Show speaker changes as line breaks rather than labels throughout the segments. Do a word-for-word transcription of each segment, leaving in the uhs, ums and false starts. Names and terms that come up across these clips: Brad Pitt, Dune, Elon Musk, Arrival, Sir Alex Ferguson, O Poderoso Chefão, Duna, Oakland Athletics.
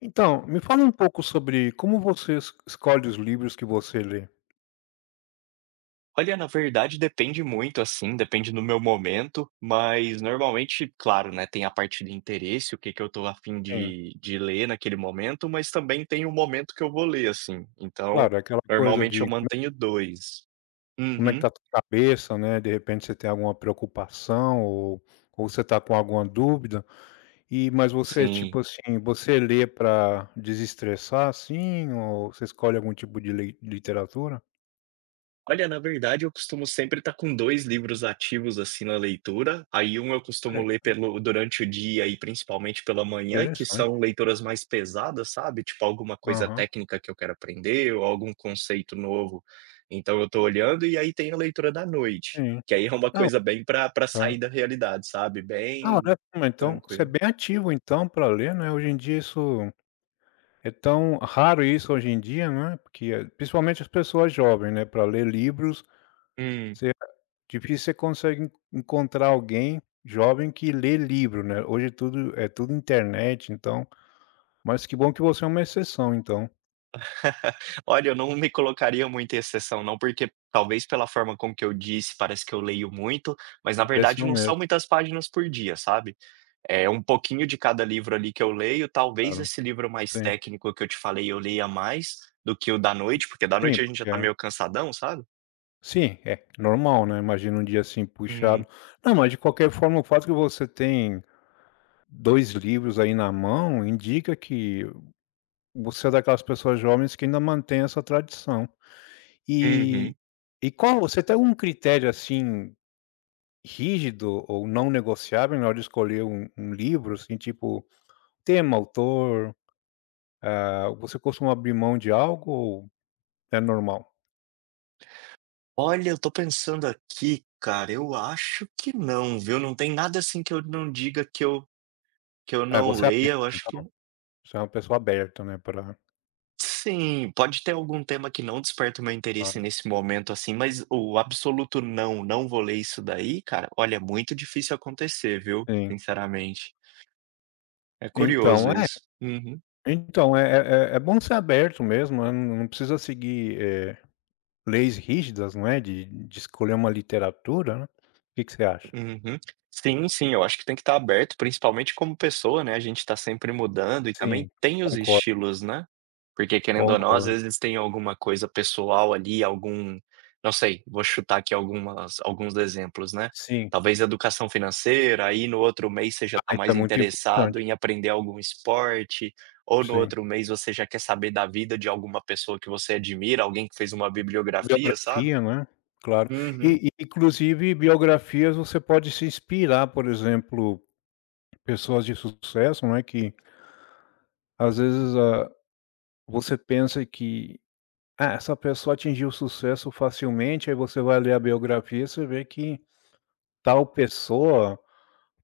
Então, me fala um pouco sobre como você es escolhe os livros que você lê.
Olha, na verdade depende muito, assim, depende do meu momento, mas normalmente, claro, né, tem a parte de interesse, o que que eu tô a fim
Sim,
de de ler naquele momento, mas também tem o momento que eu vou ler, assim, então,
claro, é aquela coisa
normalmente eu
de
mantenho dois.
como é que
Uhum,
tá a tua cabeça, né? De repente você tem alguma preocupação ou ou você tá com alguma dúvida, e mas você,
sim.
tipo assim, você lê para desestressar, assim, ou você escolhe algum tipo de lei literatura?
Olha, na verdade, eu costumo sempre estar com dois livros ativos, assim, na leitura. Aí, um eu costumo
Olha,
ler pelo durante o dia e principalmente pela manhã, que são
interessante.
leituras mais pesadas, sabe, tipo alguma coisa
Aham,
técnica que eu quero aprender ou algum conceito novo. Então eu tô olhando, e aí tem a leitura da noite,
sim.
que aí é uma
Não,
coisa bem para para
tá.
sair da realidade, sabe,
Ah,
bem
olha, então, você é
tranquilo.
bem ativo, então, para ler, né? Hoje em dia isso é tão raro isso hoje em dia, né, porque, eh, principalmente as pessoas jovens, né, para ler livros, você é difícil você consegue en encontrar alguém jovem que lê livro, né? Hoje tudo é tudo internet, então mas que bom que você é uma exceção então,
Olha, eu não me colocaria muito exceção não, porque talvez pela forma como que eu disse, parece que eu leio muito, mas na verdade
pareceu
não
mesmo,
são muitas páginas por dia, sabe. É um pouquinho de cada livro ali que eu leio, talvez
claro.
esse livro mais
Sim.
técnico que eu te falei eu leia mais do que o da noite, porque da
Sim,
noite a gente já
porque
tá
é
meio cansadão, sabe.
sim, é normal, né, imagina um dia, assim, puxado.
Hum.
Não, mas de qualquer forma o fato que você tem dois livros aí na mão indica que você é daquelas pessoas jovens que ainda mantém essa tradição. E
Uhum.
e qual você tem algum critério, assim, rígido ou não negociável na hora de escolher um um livro, assim, tipo tema, autor, ah, você costuma abrir mão de algo ou é normal?
Olha, eu tô pensando aqui, cara, eu acho que não, viu. Não tem nada assim que eu não diga que eu que eu
É,
não
você é
leia, eu
aberto
acho que
então, você é uma pessoa aberta, né? Para
sim, pode ter algum tema que não desperta o meu interesse nesse momento, assim, mas o absoluto não, não vou ler isso daí, cara, olha, é muito difícil acontecer, viu,
sim.
sinceramente. É curioso
Então, é
isso. Uhum.
então, é é é bom ser aberto mesmo, né, não não precisa seguir, eh, leis rígidas, não é, de de escolher uma literatura, né. O que que você acha?
Uhum. Sim, sim, eu acho que tem que estar aberto, principalmente como pessoa, né, a gente está sempre mudando e também
Sim,
tem os
concordo,
estilos, né. Porque querendo ou não, às
concordo.
vezes tem alguma coisa pessoal ali, algum não sei, vou chutar aqui algumas alguns exemplos, né.
Sim.
Talvez educação financeira, aí no outro mês você já
Ah,
está
isso é
mais
muito
interessado
importante.
em aprender algum esporte, ou no
Sim.
outro mês você já quer saber da vida de alguma pessoa que você admira, alguém que fez uma bibliografia, sabe.
Biografia, né, claro.
Uhum.
E e inclusive biografias você pode se inspirar, por exemplo, pessoas de sucesso, né, que às vezes, ah, você pensa que: "Ah, essa pessoa atingiu sucesso facilmente", aí você vai ler a biografia, e você vê que tal pessoa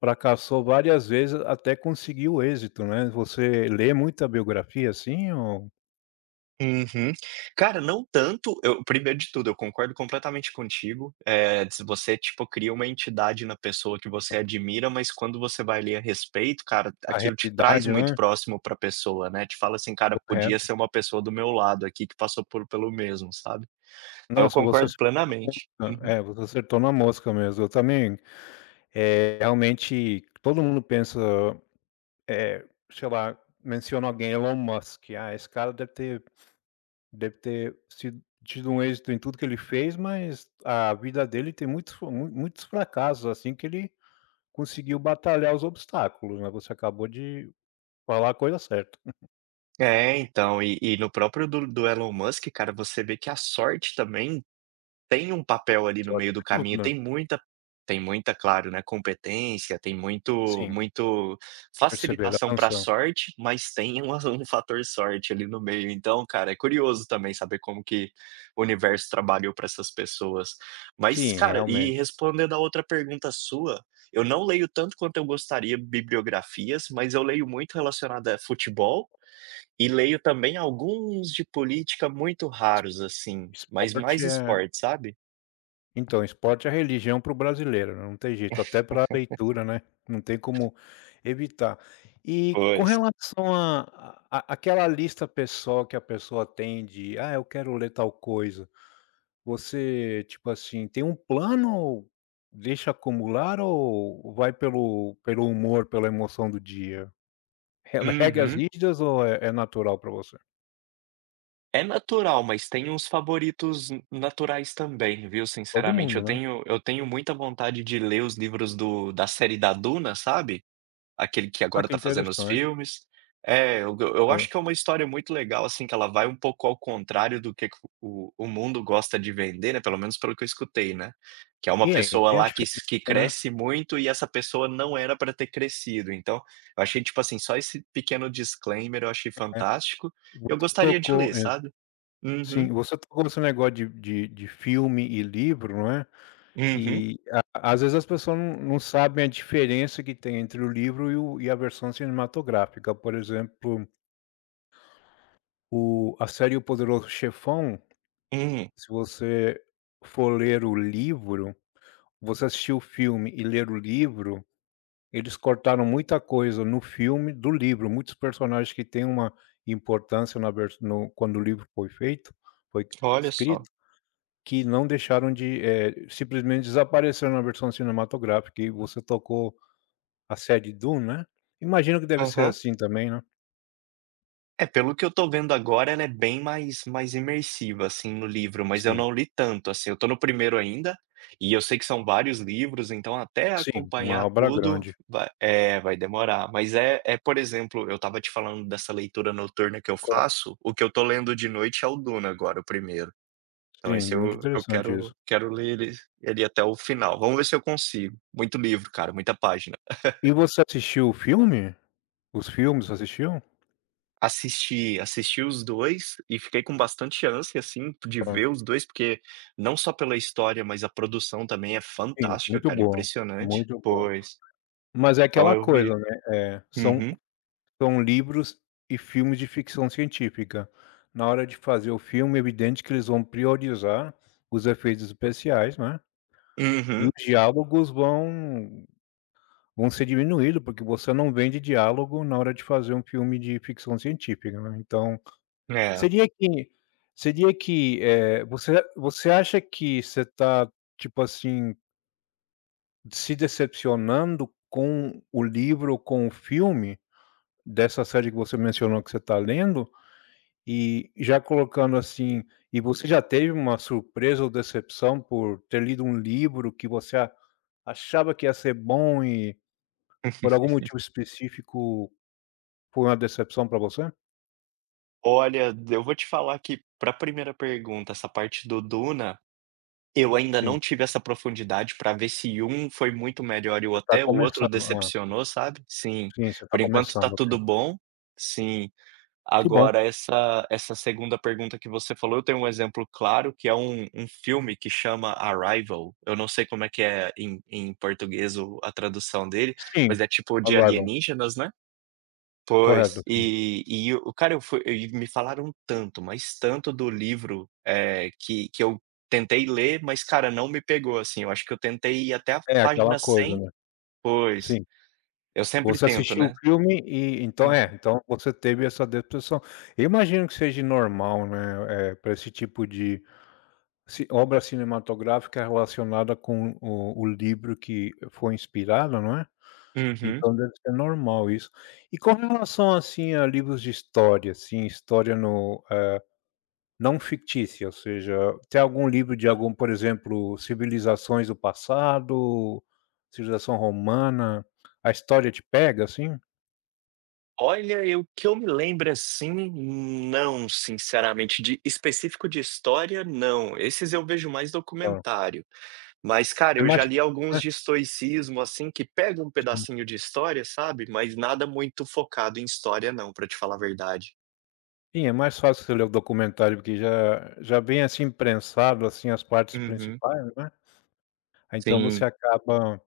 fracassou várias vezes até conseguir o êxito, né. Você lê muita biografia assim ou
Uhum. Cara, não tanto. Eu primeiro de tudo, eu concordo completamente contigo, é se você, tipo, cria uma entidade na pessoa que você admira, mas quando você vai ler a respeito, cara,
a
aquilo te traz
realidade,
muito
né?
próximo pra pessoa, né, te fala assim: "Cara, podia
Correto.
ser uma pessoa do meu lado aqui que passou por pelo mesmo", sabe. Então, eu
Nossa, você
concordo plenamente.
não,
Uhum.
é, você acertou na mosca mesmo. Eu também, é realmente todo mundo pensa, eh, sei lá, menciona alguém, Elon Musk, "Ah, esse cara deve ter deve ter sido tido um êxito em tudo que ele fez, mas a vida dele tem muitos fa mui muitos fracassos, assim, que ele conseguiu batalhar os obstáculos", né, você acabou de falar a coisa certa.
É, então, e e no próprio do do Elon Musk, cara, você vê que a sorte também tem um papel ali no
Sorte
meio do caminho,
ajuda.
tem muita tem muita, claro, né, competência, tem muito
Sim,
muito
perceber, a
facilitação para
canção.
sorte, mas tem um um fator sorte ali no meio. Então, cara, é curioso também saber como que o universo trabalhou para essas pessoas. Mas,
Sim,
cara, e
realmente.
respondendo a outra pergunta sua, eu não leio tanto quanto eu gostaria bibliografias, mas eu leio muito relacionado a futebol e leio também alguns de política muito raros, assim, mas mais
Esporte é
esporte, sabe?
então, esporte é religião para o brasileiro, né, não tem jeito, até para a leitura, né, não tem como evitar. E com
Pois.
relação a a aquela lista pessoal que a pessoa tem de: "Ah, eu quero ler tal coisa", você, tipo assim, tem um plano ou deixa acumular ou vai pelo pelo humor, pela emoção do dia? Re regras
Uhum.
rígidas ou é é natural para você?
É natural, mas tem uns favoritos n- naturais também, viu,
Todo
sinceramente.
mundo,
Eu
né.
tenho eu tenho muita vontade de ler os livros do da série da Duna, sabe? Aquele que
Ah,
agora
que
tá fazendo os
interessante.
filmes. É, eu go eu
Hã.
acho que é uma história muito legal, assim, que ela vai um pouco ao contrário do que que o o mundo gosta de vender, né, pelo menos pelo que eu escutei, né. Que é uma
E aí,
pessoa
tem a
lá que
diferença,
s que
né.
cresce muito e essa pessoa não era pra ter crescido, então, eu achei, tipo assim, só esse pequeno disclaimer eu achei fantástico, eu
Você
gostaria de
tocou
ler, sabe.
sim,
Uhum,
você tocou nesse negócio de de de filme e livro, não é,
uhum,
e a às vezes as pessoas não não sabem a diferença que tem entre o livro e o e a versão cinematográfica. Por exemplo, o a série O Poderoso Chefão,
uhum.
se você for ler o livro, você assistir o filme e ler o livro, eles cortaram muita coisa no filme do livro, muitos personagens que têm uma importância na vers no quando o livro foi feito, foi
Olha só.
escrito, que não deixaram de, eh, simplesmente desapareceram na versão cinematográfica e você tocou a série Dune, né. Imagino que deve ser
Aham.
assim também, né.
É, pelo que eu tô vendo agora, ela é bem mais mais imersiva, assim, no livro, mas eu
Sim,
não li tanto, assim, eu tô no primeiro ainda, e eu sei que são vários livros, então até
sim, uma
acompanhar
obra
tudo
grande.
vai é, vai demorar. Mas é é, por exemplo, eu estava te falando dessa leitura noturna que eu
Claro.
faço, o que eu tô lendo de noite é o Duna agora, o primeiro. Então
Sim,
esse
muito
eu eu
interessante isso.
quero quero ler ele ele até o final. Vamos ver se eu consigo. Muito livro, cara, muita página.
E você assistiu o filme? Os filmes, você assistiu?
Assisti, assisti os dois e fiquei com bastante ânsia, assim, de
Claro.
ver os dois porque não só pela história, mas a produção também é
Sim,
fantástica,
muito
cara,
bom,
impressionante.
muito bom.
Pois,
Mas é
então
aquela
eu
coisa,
vi.
né, eh, são
Uhum,
são livros e filmes de ficção científica. Na hora de fazer o filme, é evidente que eles vão priorizar os efeitos especiais, né. E
uhum,
os diálogos vão vão ser diminuídos porque você não vende diálogo na hora de fazer um filme de ficção científica, né, então
é.
seria que seria que, eh, você você acha que você tá, tipo assim, se decepcionando com o livro ou com o filme dessa série que você mencionou que você tá lendo? E já colocando assim e você já teve uma surpresa ou decepção por ter lido um livro que você a achava que ia ser bom e por algum motivo específico, foi uma decepção pra você?
Olha, eu vou te falar que para a primeira pergunta, essa parte do Duna, eu ainda
Sim,
não tive essa profundidade para ver se um foi muito melhor e o
você tá
até o outro
começando, hã.
decepcionou, sabe. Sim,
Sim, você tá
por enquanto tá
começando, ok.
tudo bom. Sim.
Que bom.
Agora essa essa segunda pergunta que você falou, eu tenho um exemplo claro que é um um filme que chama Arrival, eu não sei como é que é em em português o a tradução dele,
Sim,
mas é tipo de
Arrival,
alienígenas, né.
correto,
Pois,
sim.
e e o cara eu fui e me falaram tanto, mas tanto do livro, eh, que que eu tentei ler, mas cara, não me pegou, assim, eu acho que eu tentei ir até a
É aquela
página
coisa,
cem,
né.
pois,
Sim.
eu sempre
Você
tento,
assistiu o
né.
filme e então
Hum,
é, então você teve essa decepção. Eu imagino que seja normal, né, eh, pra esse tipo de ci obra cinematográfica relacionada com o o livro que foi inspirado, não é?
uhum.
Então deve ser normal isso. E com relação, assim, a livros de história, assim, história no eh, não fictícia, ou seja, tem algum livro de algum, por exemplo, civilizações do passado, civilização romana, a história te pega, assim?
Olha, eu que eu me lembro, assim, não, sinceramente, de específico de história, não. Esses eu vejo mais
Tá.
documentário. Mas, cara,
É
eu já
mais
li alguns
né,
de estoicismo, assim, que pega um
sim.
pedacinho de história, sabe, mas nada muito focado em história não, pra te falar a verdade.
Sim, é mais fácil você ler o documentário, porque já já vem, assim, prensado, assim, as partes
Uhum,
principais, né, aí então você
sim.
acaba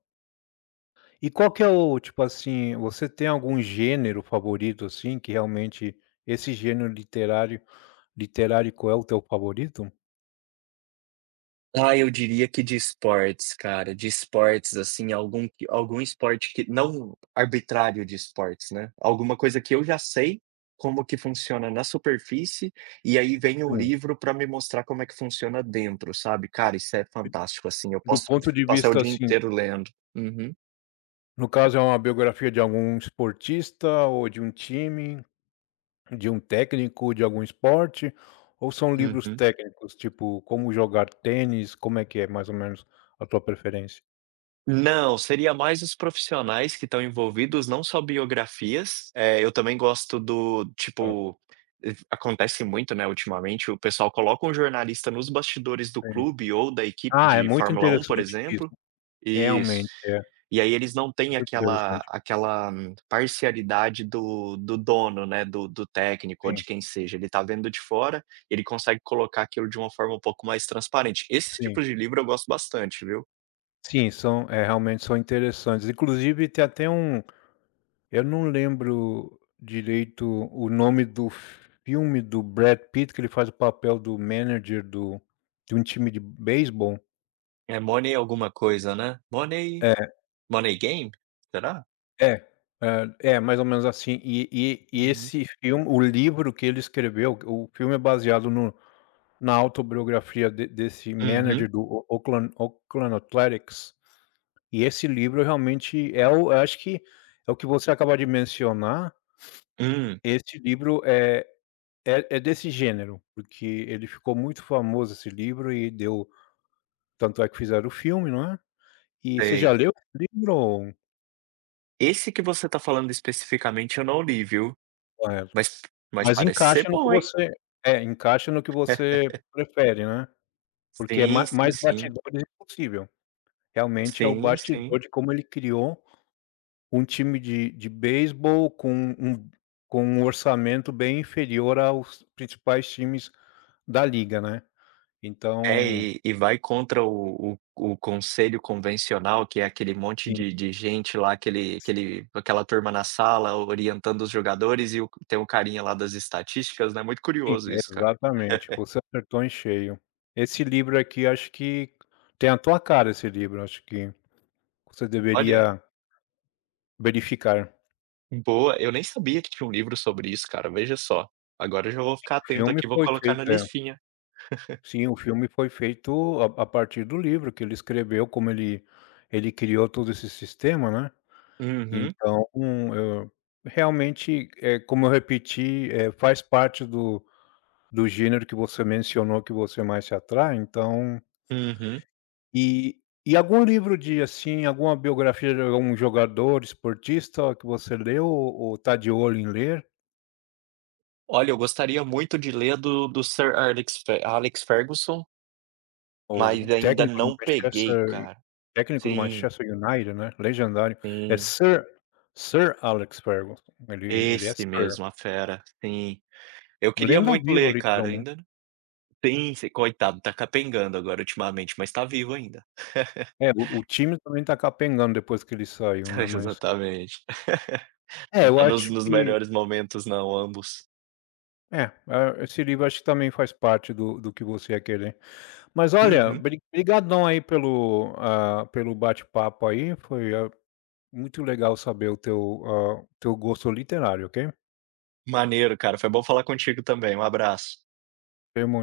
e qual que é o tipo assim, você tem algum gênero favorito, assim, que realmente esse gênero literário literárico é o teu favorito?
Ah, eu diria que de esportes, cara, de esportes, assim, algum que algum esporte que não arbitrário de esportes, né. Alguma coisa que eu já sei como que funciona na superfície, e aí vem o
Sim.
livro para me mostrar como é que funciona dentro, sabe. Cara, isso é fantástico, assim, eu
Do
posso
ponto de
passar o
vista,
dia
assim,
inteiro lendo. Uhum.
no caso é uma biografia de algum esportista ou de um time, de um técnico de algum esporte, ou são livros técnicos, tipo como jogar tênis, como é que é mais ou menos a tua preferência
Não, seria mais os profissionais que estão envolvidos, não só biografias. Eh, eu também gosto do
para o
tipo, eh, acontece muito, né, ultimamente, o pessoal coloca um jornalista nos bastidores do
tênis?
clube ou da equipe
Ah, é
de
muito
Fórmula Um, por
interessante isso,
exemplo. Isso.
realmente é
E aí eles não têm
muito
aquela
interessante.
aquela hum, parcialidade do do dono, né, do do técnico ou
Sim,
de quem seja. Ele tá vendo de fora, ele consegue colocar aquilo de uma forma um pouco mais transparente. Esse
sim.
tipo de livro eu gosto bastante, viu?
Sim, são é, realmente são interessantes. Inclusive tem até um eu não lembro direito o nome do filme do Brad Pitt, que ele faz o papel do manager do de um time de beisebol.
É Money alguma coisa, né? Money
É,
Money Game? Será?
é, hã, é mais ou menos assim. E e e
Uhum.
esse filme o livro que ele escreveu, o filme é baseado no na autobiografia de desse
Uhum.
manager do O Oakland Oakland Athletics, e esse livro realmente é o eu acho que é o que você acaba de mencionar,
Hum,
esse livro é é é desse gênero, porque ele ficou muito famoso esse livro e deu tanto é que fizeram o filme, não é. E você já
sei.
leu esse livro?
Esse que você tá falando especificamente eu não li, viu.
É,
Mas mas
mas
parece ser
encaixa no que
bom, hein.
você é, encaixa no que você prefere, né. Porque é
Sim,
ma
sim,
mais
sim.
bastidores impossível. Realmente é o
Sim, sim.
bastidor de como ele criou um time de de beisebol com um com um orçamento bem inferior aos principais times da liga, né.
É,
Então,
e e vai contra o o o conselho convencional, que é aquele monte de de gente lá, aquele aquele aquela turma na sala orientando os jogadores e o tem o carinha lá das estatísticas, né, muito
sim,
curioso isso, cara.
exatamente, você acertou em cheio. Esse livro aqui acho que tem a tua cara esse livro, acho que você
Olha,
deveria verificar.
boa, eu nem sabia que tinha um livro sobre isso, cara, veja só. Agora eu já vou ficar
O
atento
filme
aqui, vou
foi
colocar
feito
na
é,
listinha.
sim, o filme foi feito a a partir do livro que ele escreveu, como ele ele criou todo esse sistema, né,
Uhum,
então, eu realmente, eh, como eu repeti, eh, faz parte do do gênero que você mencionou que você mais se atrai, então
uhum.
E e algum livro de, assim, alguma biografia de algum jogador, esportista que você leu ou tá de olho em ler?
Olha, eu gostaria muito de ler do do Sir Alex Fe Alex Ferguson,
Ou o
mas ainda
técnico do
não peguei,
Manchester
cara.
técnico do
Sim,
Manchester United, né, legendário, é
sim.
Sir Sir Alex Ferguson, ele ele é
Esse
Sir,
mesmo, a fera, sim. Eu queria
lenda
muito
viva
ler, cara,
literalmente.
ainda não. Sim, sim, coitado, tá capengando agora ultimamente, mas tá vivo ainda.
É, o o time também tá capengando depois que ele saiu, né, mas
Exatamente.
é,
Não
eu
tá nos
acho
nos
que
melhores momentos não, ambos.
é, ah, esse livro acho que também faz parte do do que você ia querer. Mas olha,
Uhum.
bri brigadão aí pelo, ah, pelo bate-papo aí, foi, ah, muito legal saber o teu, ah, teu gosto literário, ok?
Maneiro, cara. Foi bom falar contigo também. Um abraço.
Tenha